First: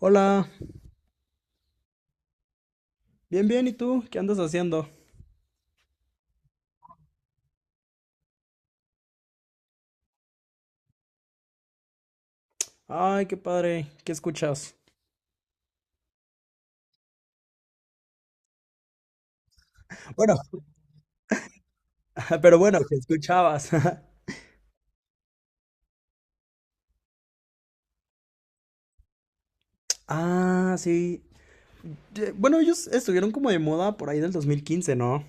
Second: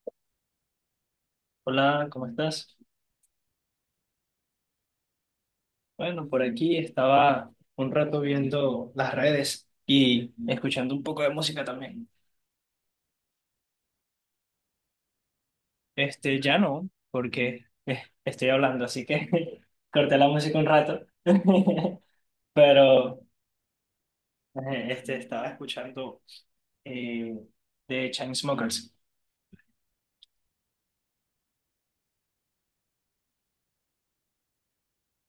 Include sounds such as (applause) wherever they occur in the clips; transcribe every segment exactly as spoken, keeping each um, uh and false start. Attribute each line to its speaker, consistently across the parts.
Speaker 1: Hola,
Speaker 2: Hola, ¿cómo estás?
Speaker 1: bien, bien, ¿y tú? ¿Qué andas haciendo?
Speaker 2: Bueno, por aquí estaba un rato viendo las redes y escuchando un poco de música también.
Speaker 1: Ay, qué padre, ¿qué escuchas?
Speaker 2: Este, ya no, porque eh, estoy hablando, así que (laughs) corté la
Speaker 1: Bueno,
Speaker 2: música un rato. (laughs)
Speaker 1: (laughs) pero bueno, ¿qué
Speaker 2: Pero
Speaker 1: escuchabas? (laughs)
Speaker 2: eh, este, estaba escuchando eh, de Chainsmokers.
Speaker 1: Ah, sí. Ye- Bueno, ellos estuvieron como de moda por ahí del dos mil quince, ¿no?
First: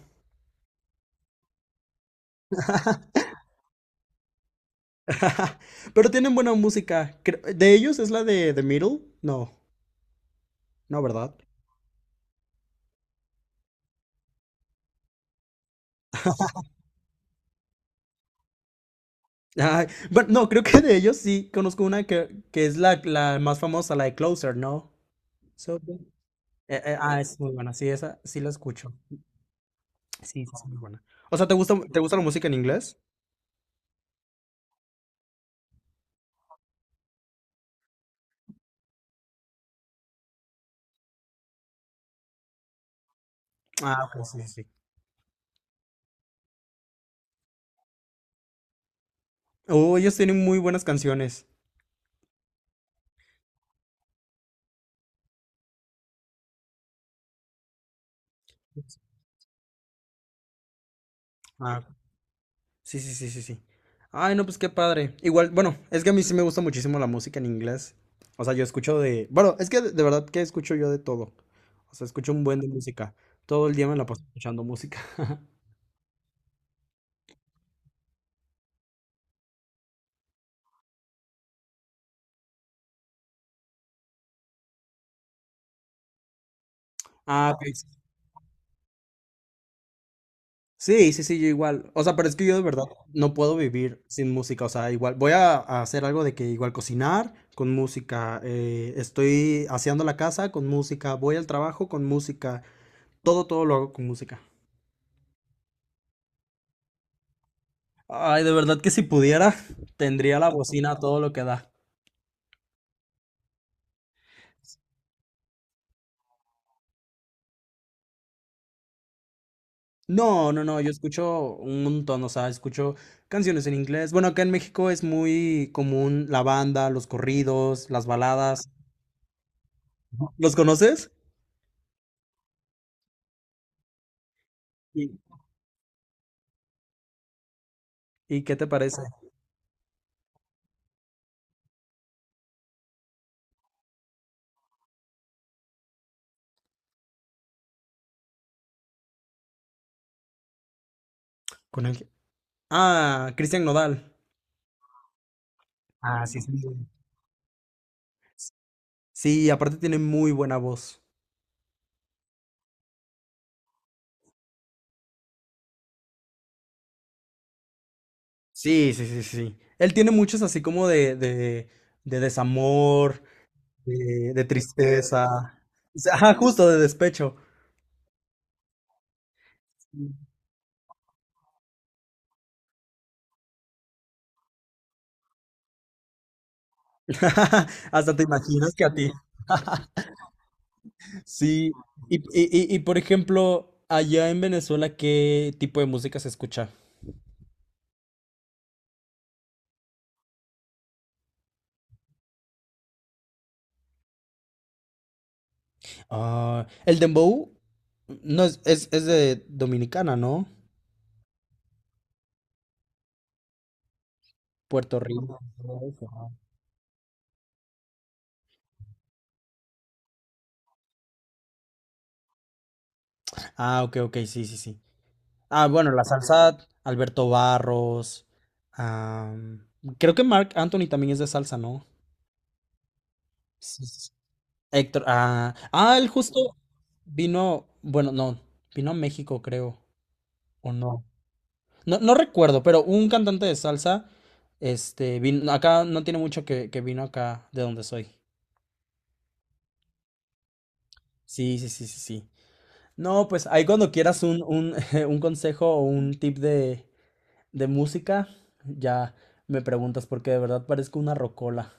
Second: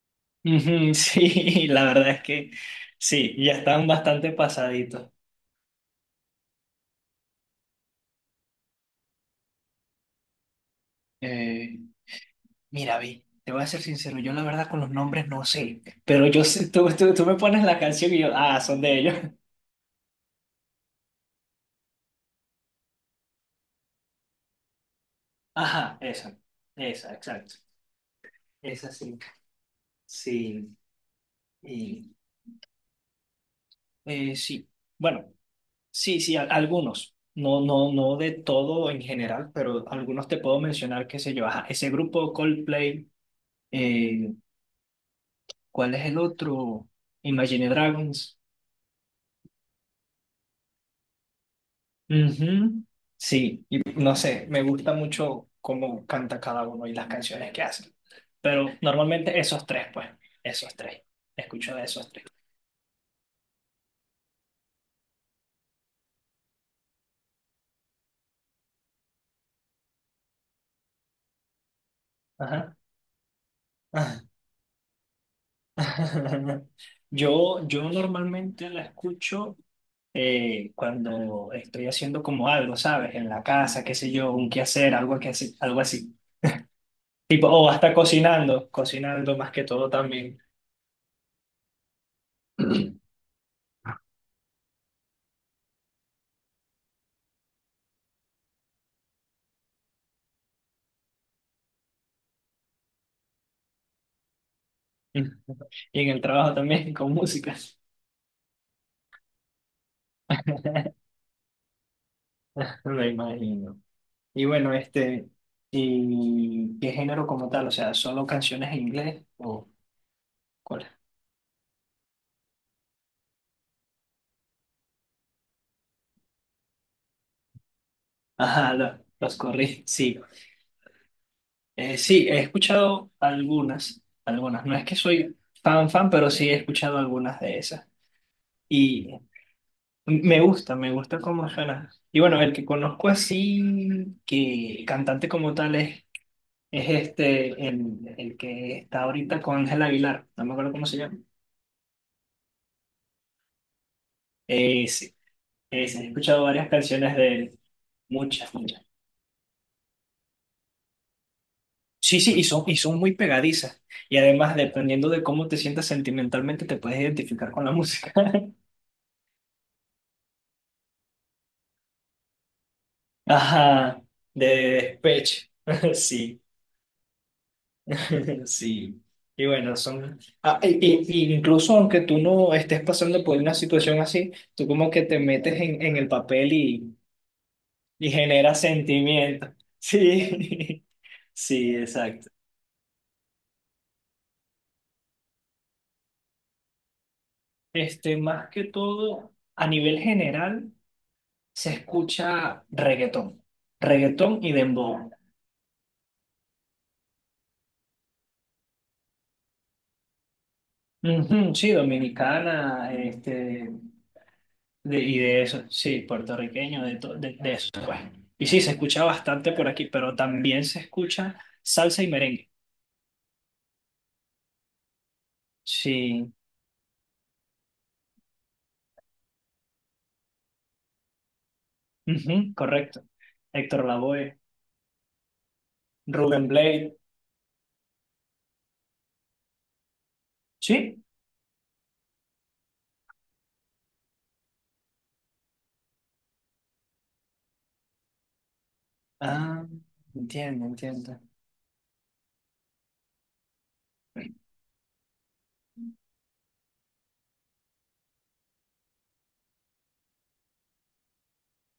Speaker 2: Ujú, sí, (laughs) la verdad es que sí, ya están bastante pasaditos.
Speaker 1: (laughs) Pero tienen buena música. Cre- ¿De ellos es la de The Middle? No, no, ¿verdad?
Speaker 2: Eh, Mira, vi, te voy a ser sincero, yo la verdad con los nombres no sé, pero yo sé, tú, tú, tú me pones la canción y yo, ah, son de ellos. (laughs)
Speaker 1: Ay, bueno, no, creo que de ellos sí conozco una que, que es la, la más famosa, la de Closer, ¿no? So-
Speaker 2: Ajá, esa,
Speaker 1: eh, eh,
Speaker 2: esa,
Speaker 1: ah, es muy
Speaker 2: exacto.
Speaker 1: buena, sí, esa sí la
Speaker 2: Esa
Speaker 1: escucho.
Speaker 2: sí.
Speaker 1: Sí, sí, es
Speaker 2: Sí,
Speaker 1: muy buena. O sea, ¿te gusta, te
Speaker 2: y,
Speaker 1: gusta la música en inglés?
Speaker 2: eh, sí. Bueno, sí, sí, a- algunos. No, no, no de todo en general, pero algunos te puedo mencionar, qué sé yo. Ajá, ese grupo Coldplay,
Speaker 1: Ah, ok,
Speaker 2: eh,
Speaker 1: sí, sí, sí.
Speaker 2: ¿cuál es el otro? Imagine Dragons.
Speaker 1: Oh, ellos tienen muy buenas canciones.
Speaker 2: Ujú. Sí, y no sé, me gusta mucho cómo canta cada uno y las canciones que hacen. Pero normalmente esos tres, pues, esos tres. Escucho
Speaker 1: Ah,
Speaker 2: de esos tres.
Speaker 1: sí, sí, sí, sí, sí. Ay, no, pues qué padre. Igual, bueno, es que a mí sí me gusta muchísimo la música en inglés. O sea, yo escucho de... Bueno, es que de de verdad que escucho yo de todo. O sea, escucho un buen de
Speaker 2: Ajá.
Speaker 1: música. Todo el día me la paso
Speaker 2: (laughs)
Speaker 1: escuchando música. (laughs)
Speaker 2: Yo, yo normalmente la escucho eh, cuando estoy haciendo como algo, ¿sabes? En la casa, qué sé yo, un quehacer, algo que así, algo así. Tipo,
Speaker 1: Ah, ok,
Speaker 2: o
Speaker 1: sí.
Speaker 2: hasta cocinando, cocinando más que todo también.
Speaker 1: Sí, sí, sí, yo igual. O sea, pero es que yo de verdad
Speaker 2: (clears throat)
Speaker 1: no puedo vivir sin música. O sea, igual voy a, a hacer algo de que igual cocinar con música. Eh, estoy haciendo la casa con música. Voy al trabajo con música. Todo, todo lo hago con música.
Speaker 2: Y en el trabajo también con música.
Speaker 1: Ay, de verdad que si pudiera, tendría la bocina a todo lo que da.
Speaker 2: (laughs) Me imagino. Y bueno, este, ¿y qué género como tal? O sea, ¿solo canciones en inglés o
Speaker 1: No, no, no,
Speaker 2: cuál?
Speaker 1: yo
Speaker 2: (laughs)
Speaker 1: escucho un montón, o sea, escucho canciones en inglés. Bueno, acá en México es muy común la banda, los corridos, las baladas.
Speaker 2: Ajá, lo- los corrí, sí.
Speaker 1: ¿Los conoces?
Speaker 2: Eh, sí, he escuchado algunas, algunas. No es que
Speaker 1: Sí.
Speaker 2: soy fan fan, pero sí he escuchado algunas de esas.
Speaker 1: ¿Y qué te parece?
Speaker 2: Y me gusta, me gusta cómo suena. Y bueno, el que conozco así, que cantante como tal es, es este, el, el que está ahorita con Ángel Aguilar. No me acuerdo cómo se llama.
Speaker 1: Con el... Ah, Cristian Nodal.
Speaker 2: Eh, sí, eh, sí, he
Speaker 1: Ah, sí,
Speaker 2: escuchado
Speaker 1: sí. Sí,
Speaker 2: varias canciones de él. Muchas, muchas.
Speaker 1: sí, aparte tiene muy buena voz.
Speaker 2: Sí, sí, y son, y son muy pegadizas. Y además, dependiendo de cómo te sientas sentimentalmente, te puedes identificar con la música. (laughs)
Speaker 1: Sí, sí, sí, sí. Él tiene muchos así como de, de, de desamor,
Speaker 2: Ajá,
Speaker 1: de, de
Speaker 2: de
Speaker 1: tristeza.
Speaker 2: despecho. (laughs)
Speaker 1: O sea, ajá,
Speaker 2: Sí,
Speaker 1: justo de despecho.
Speaker 2: (laughs) sí. Y bueno, son... ah, y, y- y incluso aunque tú no estés pasando por una situación así, tú como que te metes en, en el papel y,
Speaker 1: (laughs)
Speaker 2: y
Speaker 1: Hasta te
Speaker 2: generas
Speaker 1: imaginas que a ti.
Speaker 2: sentimientos. Sí, (laughs)
Speaker 1: Sí.
Speaker 2: sí,
Speaker 1: Y, y-
Speaker 2: exacto.
Speaker 1: y- y, por ejemplo, allá en Venezuela, ¿qué tipo de música se escucha?
Speaker 2: Este, más que todo, a nivel general, se escucha reggaetón, reggaetón y dembow.
Speaker 1: Ah, el dembow no es, es, es de Dominicana, ¿no?
Speaker 2: Ujú, sí, dominicana, este,
Speaker 1: Puerto
Speaker 2: de, y
Speaker 1: Rico.
Speaker 2: de eso, sí, puertorriqueño, de, to- de, de eso, pues. Y sí, se escucha bastante por aquí, pero también se escucha salsa y merengue.
Speaker 1: Ah, ok, ok, sí, sí, sí. Ah, bueno, la
Speaker 2: Sí,
Speaker 1: salsa, Alberto Barros. Am, creo que Marc Anthony también es de salsa, ¿no?
Speaker 2: ujú, correcto. Héctor Lavoe,
Speaker 1: Héctor, ah, ah, él justo
Speaker 2: Rubén Blade,
Speaker 1: vino, bueno, no, vino a México, creo, o no.
Speaker 2: sí.
Speaker 1: No, no recuerdo, pero un cantante de salsa, este, vino, acá no tiene mucho que, que vino acá de donde soy.
Speaker 2: Ah, entiendo, entiendo.
Speaker 1: Sí, sí, sí, sí, sí. No, pues ahí cuando quieras un, un, (laughs) un consejo o un tip de, de música, ya me preguntas, porque de verdad parezco una rocola.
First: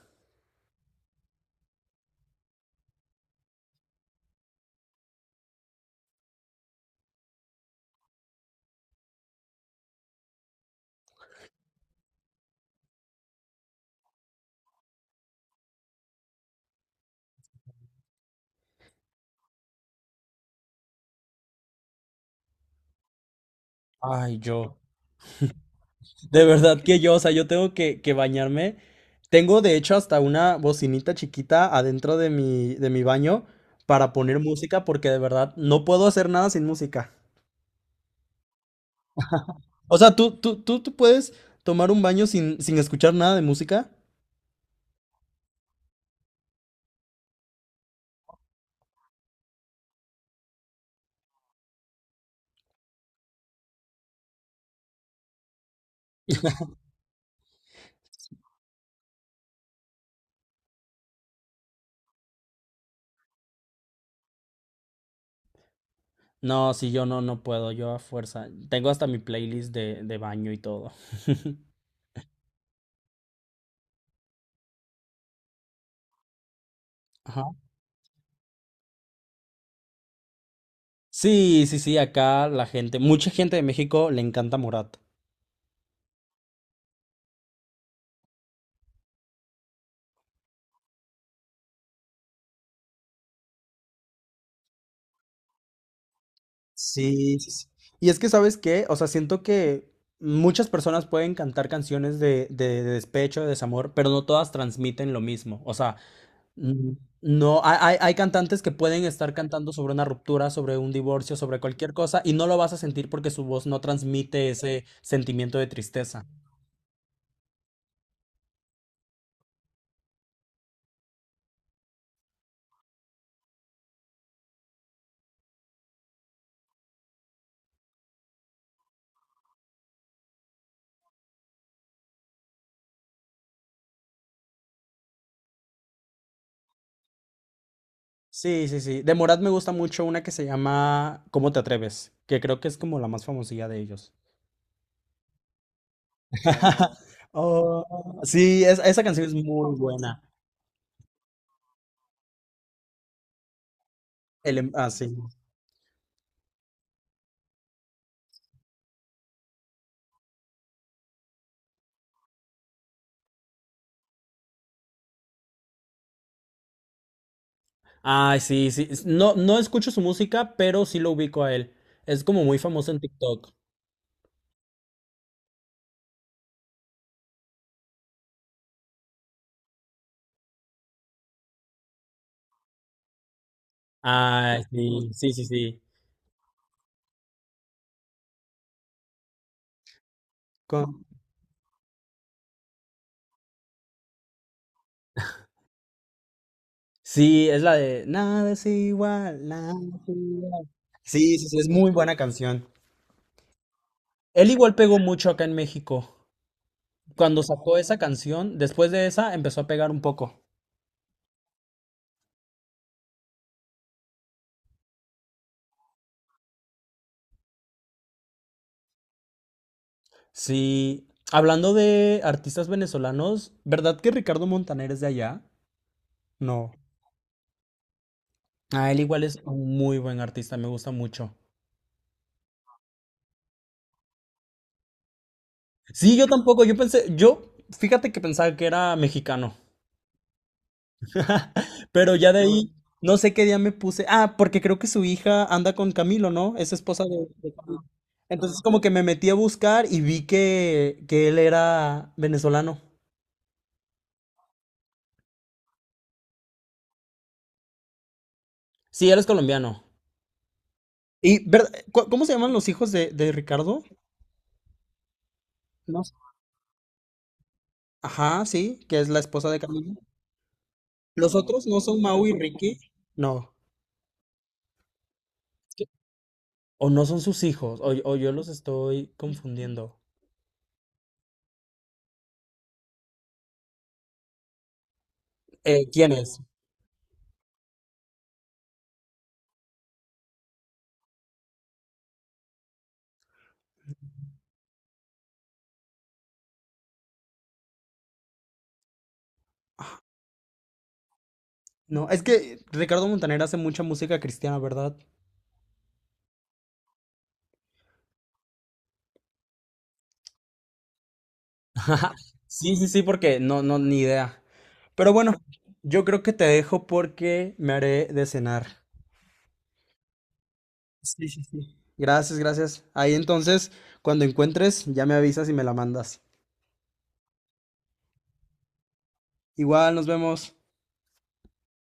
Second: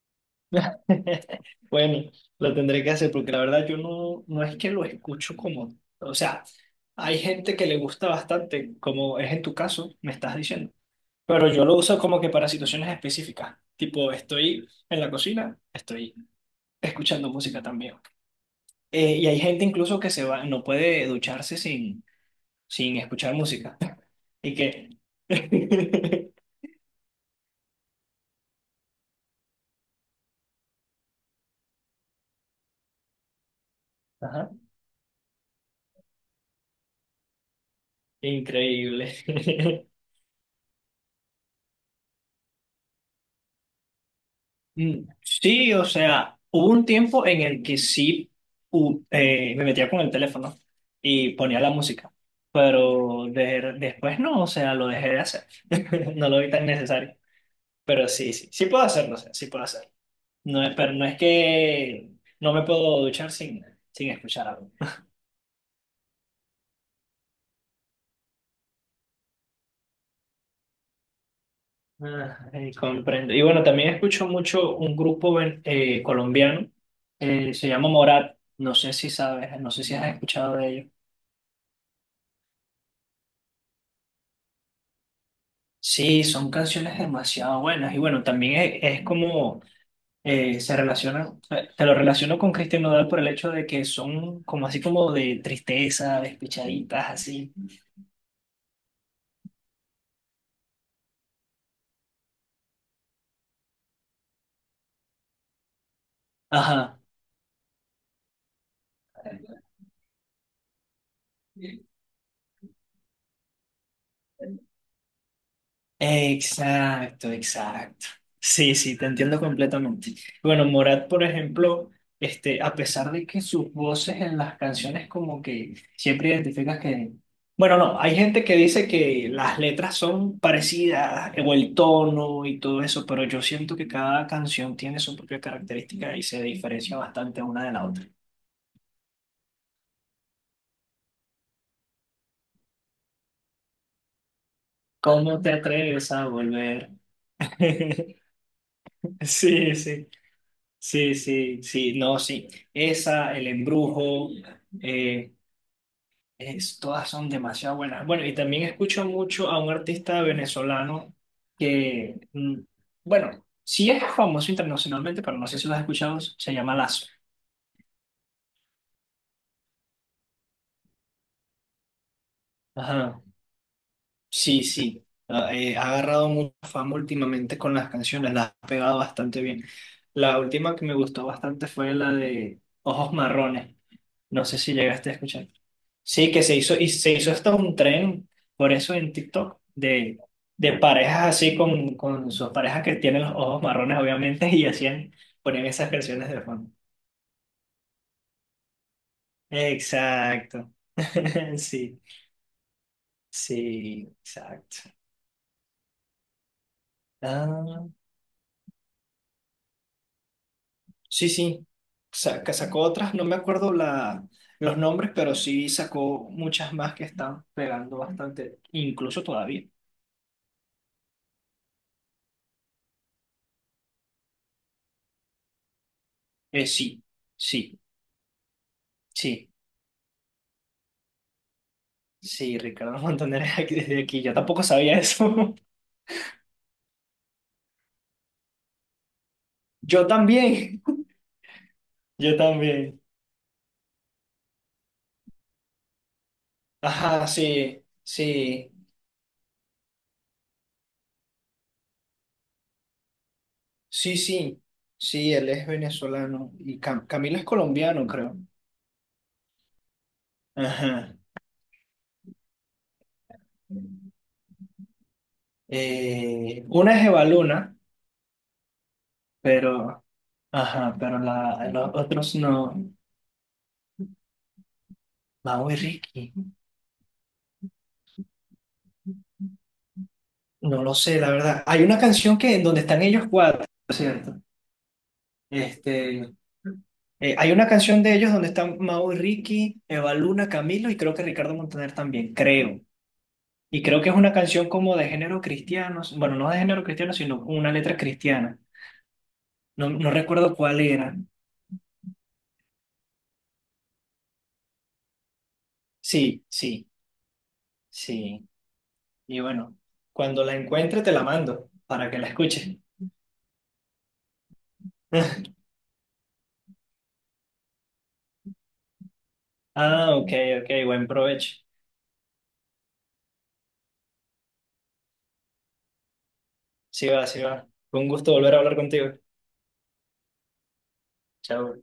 Speaker 2: (laughs) Bueno, lo tendré que hacer porque la verdad yo no, no es que lo escucho como, o sea, hay gente que le gusta bastante, como es en tu caso, me estás diciendo, pero yo lo uso como que para situaciones específicas, tipo estoy en la cocina, estoy escuchando música también. Eh, y hay gente incluso que se va, no puede ducharse sin, sin escuchar música. (laughs)
Speaker 1: Ay,
Speaker 2: Y
Speaker 1: yo.
Speaker 2: que... (laughs)
Speaker 1: De verdad que yo, o sea, yo tengo que, que bañarme. Tengo de hecho hasta una bocinita chiquita adentro de mi, de mi baño para poner
Speaker 2: Ajá,
Speaker 1: música porque de verdad no puedo hacer nada sin música.
Speaker 2: increíble. (laughs)
Speaker 1: O sea, ¿tú, tú, tú, tú puedes tomar un baño sin, sin escuchar nada de música?
Speaker 2: Mm, sí, o sea, hubo un tiempo en el que sí u- eh, me metía con el teléfono y ponía la música, pero de- después no, o sea, lo dejé de hacer. (laughs) No lo vi tan necesario, pero sí, sí, sí puedo hacerlo, o sea, sí puedo hacerlo. No es, pero no es que no me puedo duchar sin, sin escuchar algo.
Speaker 1: No, sí, yo no, no puedo, yo a fuerza. Tengo hasta mi playlist de, de baño y todo. (laughs)
Speaker 2: Ah, eh, comprendo. Y bueno, también escucho mucho un grupo ven- eh, colombiano,
Speaker 1: Ajá.
Speaker 2: eh, se llama Morat, no sé si sabes, no sé si has escuchado de ellos.
Speaker 1: Sí, sí, sí, acá la gente, mucha gente de México le encanta Morat.
Speaker 2: Sí, son canciones demasiado buenas y bueno, también es, es como eh, se relacionan, eh, te lo relaciono con Christian Nodal por el hecho de que son como así como de tristeza, despechaditas,
Speaker 1: Sí, sí,
Speaker 2: así.
Speaker 1: sí. Y es que, ¿sabes qué? O sea, siento que muchas personas pueden cantar canciones de, de- de despecho, de desamor, pero no todas transmiten lo mismo. O sea, mm,
Speaker 2: Ajá.
Speaker 1: no, hay, hay- hay cantantes que pueden estar cantando sobre una ruptura, sobre un divorcio, sobre cualquier cosa, y no lo vas a sentir porque su voz no transmite ese sentimiento de tristeza.
Speaker 2: Exacto, exacto. Sí, sí, te entiendo completamente. Bueno, Morat, por ejemplo, este, a pesar de que sus voces en las canciones como que siempre identificas que... Bueno, no, hay gente que dice que las letras son parecidas, o el tono y todo eso, pero yo siento que cada canción tiene su propia característica y se diferencia bastante una de la otra.
Speaker 1: Sí, sí, sí. De Morat me gusta mucho una que se llama ¿Cómo te atreves? Que creo que es como la más famosilla de ellos.
Speaker 2: ¿Cómo te atreves a volver?
Speaker 1: (laughs) Oh,
Speaker 2: (laughs)
Speaker 1: sí, es- esa canción es muy
Speaker 2: Sí, sí.
Speaker 1: buena.
Speaker 2: Sí, sí, sí, no, sí. Esa, el embrujo,
Speaker 1: El, em- ah, sí.
Speaker 2: eh, es- todas son demasiado buenas. Bueno, y también escucho mucho a un artista venezolano que, mm, bueno, sí es famoso internacionalmente, pero no sé si lo has escuchado, se llama Lazo.
Speaker 1: Ay, sí, sí, es- no, no escucho su música, pero sí lo ubico a él. Es como muy famoso en
Speaker 2: Ajá.
Speaker 1: TikTok.
Speaker 2: Sí, sí. Ah, eh, ha agarrado mucha fama últimamente con las canciones, las ha pegado bastante bien. La última que me gustó bastante fue la de Ojos Marrones. No sé
Speaker 1: Ay,
Speaker 2: si
Speaker 1: sí,
Speaker 2: llegaste a
Speaker 1: sí, sí,
Speaker 2: escuchar.
Speaker 1: sí.
Speaker 2: Sí, que se hizo, y se hizo hasta un tren, por eso en tik tok, de, de
Speaker 1: Con-
Speaker 2: parejas así con, con sus parejas que tienen los ojos marrones, obviamente, y hacían, ponían esas canciones de fondo.
Speaker 1: Sí, es la de Nada es igual, nada es igual.
Speaker 2: Exacto.
Speaker 1: Sí, sí,
Speaker 2: (laughs)
Speaker 1: sí, es muy
Speaker 2: Sí,
Speaker 1: buena canción.
Speaker 2: sí,
Speaker 1: Él igual
Speaker 2: exacto.
Speaker 1: pegó mucho acá en México. Cuando sacó
Speaker 2: Ah,
Speaker 1: esa canción, después de esa empezó a pegar un poco.
Speaker 2: sí, sí. Sa- que sacó otras, no me acuerdo la, los nombres, pero sí sacó muchas más que están pegando bastante, incluso todavía.
Speaker 1: Sí, hablando de artistas venezolanos, ¿verdad que Ricardo Montaner es de allá?
Speaker 2: Eh,
Speaker 1: No.
Speaker 2: sí, sí,
Speaker 1: Ah, él igual es
Speaker 2: sí.
Speaker 1: un muy buen artista, me gusta mucho.
Speaker 2: Sí, Ricardo Montaner es aquí- desde aquí. Yo tampoco sabía eso.
Speaker 1: Sí, yo tampoco, yo pensé, yo, fíjate que pensaba que era mexicano,
Speaker 2: (laughs) Yo también.
Speaker 1: (laughs) pero ya
Speaker 2: Yo
Speaker 1: de ahí,
Speaker 2: también.
Speaker 1: no sé qué día me puse, ah, porque creo que su hija anda con Camilo, ¿no? Es esposa de,
Speaker 2: Ajá,
Speaker 1: de Camilo.
Speaker 2: sí,
Speaker 1: Entonces
Speaker 2: sí,
Speaker 1: como que me metí a buscar y vi que, que él era venezolano.
Speaker 2: sí, sí. Sí, él es venezolano y Cam- Camilo es colombiano, creo.
Speaker 1: Sí, él es colombiano.
Speaker 2: Ajá.
Speaker 1: Y, ¿verdad? ¿Cu- ¿Cómo se llaman los hijos de, de Ricardo? No sé.
Speaker 2: Eh, una es Evaluna,
Speaker 1: Ajá, sí, que es la esposa de Camilo.
Speaker 2: pero, ajá, pero
Speaker 1: ¿Los otros
Speaker 2: la,
Speaker 1: no
Speaker 2: los
Speaker 1: son Mau y
Speaker 2: otros no.
Speaker 1: Ricky? No.
Speaker 2: Mau y Ricky.
Speaker 1: O no son sus hijos, o, o yo los estoy confundiendo.
Speaker 2: No lo sé, la verdad. Hay una canción que en donde están ellos cuatro, ¿cierto?
Speaker 1: Eh, ¿quién
Speaker 2: Este,
Speaker 1: es?
Speaker 2: eh, hay una canción de ellos donde están Mau y Ricky, Eva Luna, Camilo y creo que Ricardo Montaner también, creo. Y creo que es una canción como de género cristiano, bueno, no de género cristiano, sino una letra cristiana. No, no recuerdo cuál era.
Speaker 1: No, es que Ricardo Montaner hace mucha música cristiana, ¿verdad?
Speaker 2: Sí, sí, sí. Y bueno, cuando la encuentre te la mando para
Speaker 1: (laughs)
Speaker 2: que la
Speaker 1: Sí,
Speaker 2: escuches.
Speaker 1: sí, sí, porque no, no, ni idea. Pero bueno,
Speaker 2: (laughs)
Speaker 1: yo creo que te dejo porque me haré de cenar.
Speaker 2: Ah, ok, ok, buen
Speaker 1: Sí, sí,
Speaker 2: provecho.
Speaker 1: sí. Gracias, gracias. Ahí entonces, cuando encuentres, ya me avisas y me la mandas.
Speaker 2: Sí va, sí va. Fue un gusto volver a hablar contigo.
Speaker 1: Igual, nos vemos.
Speaker 2: Chao.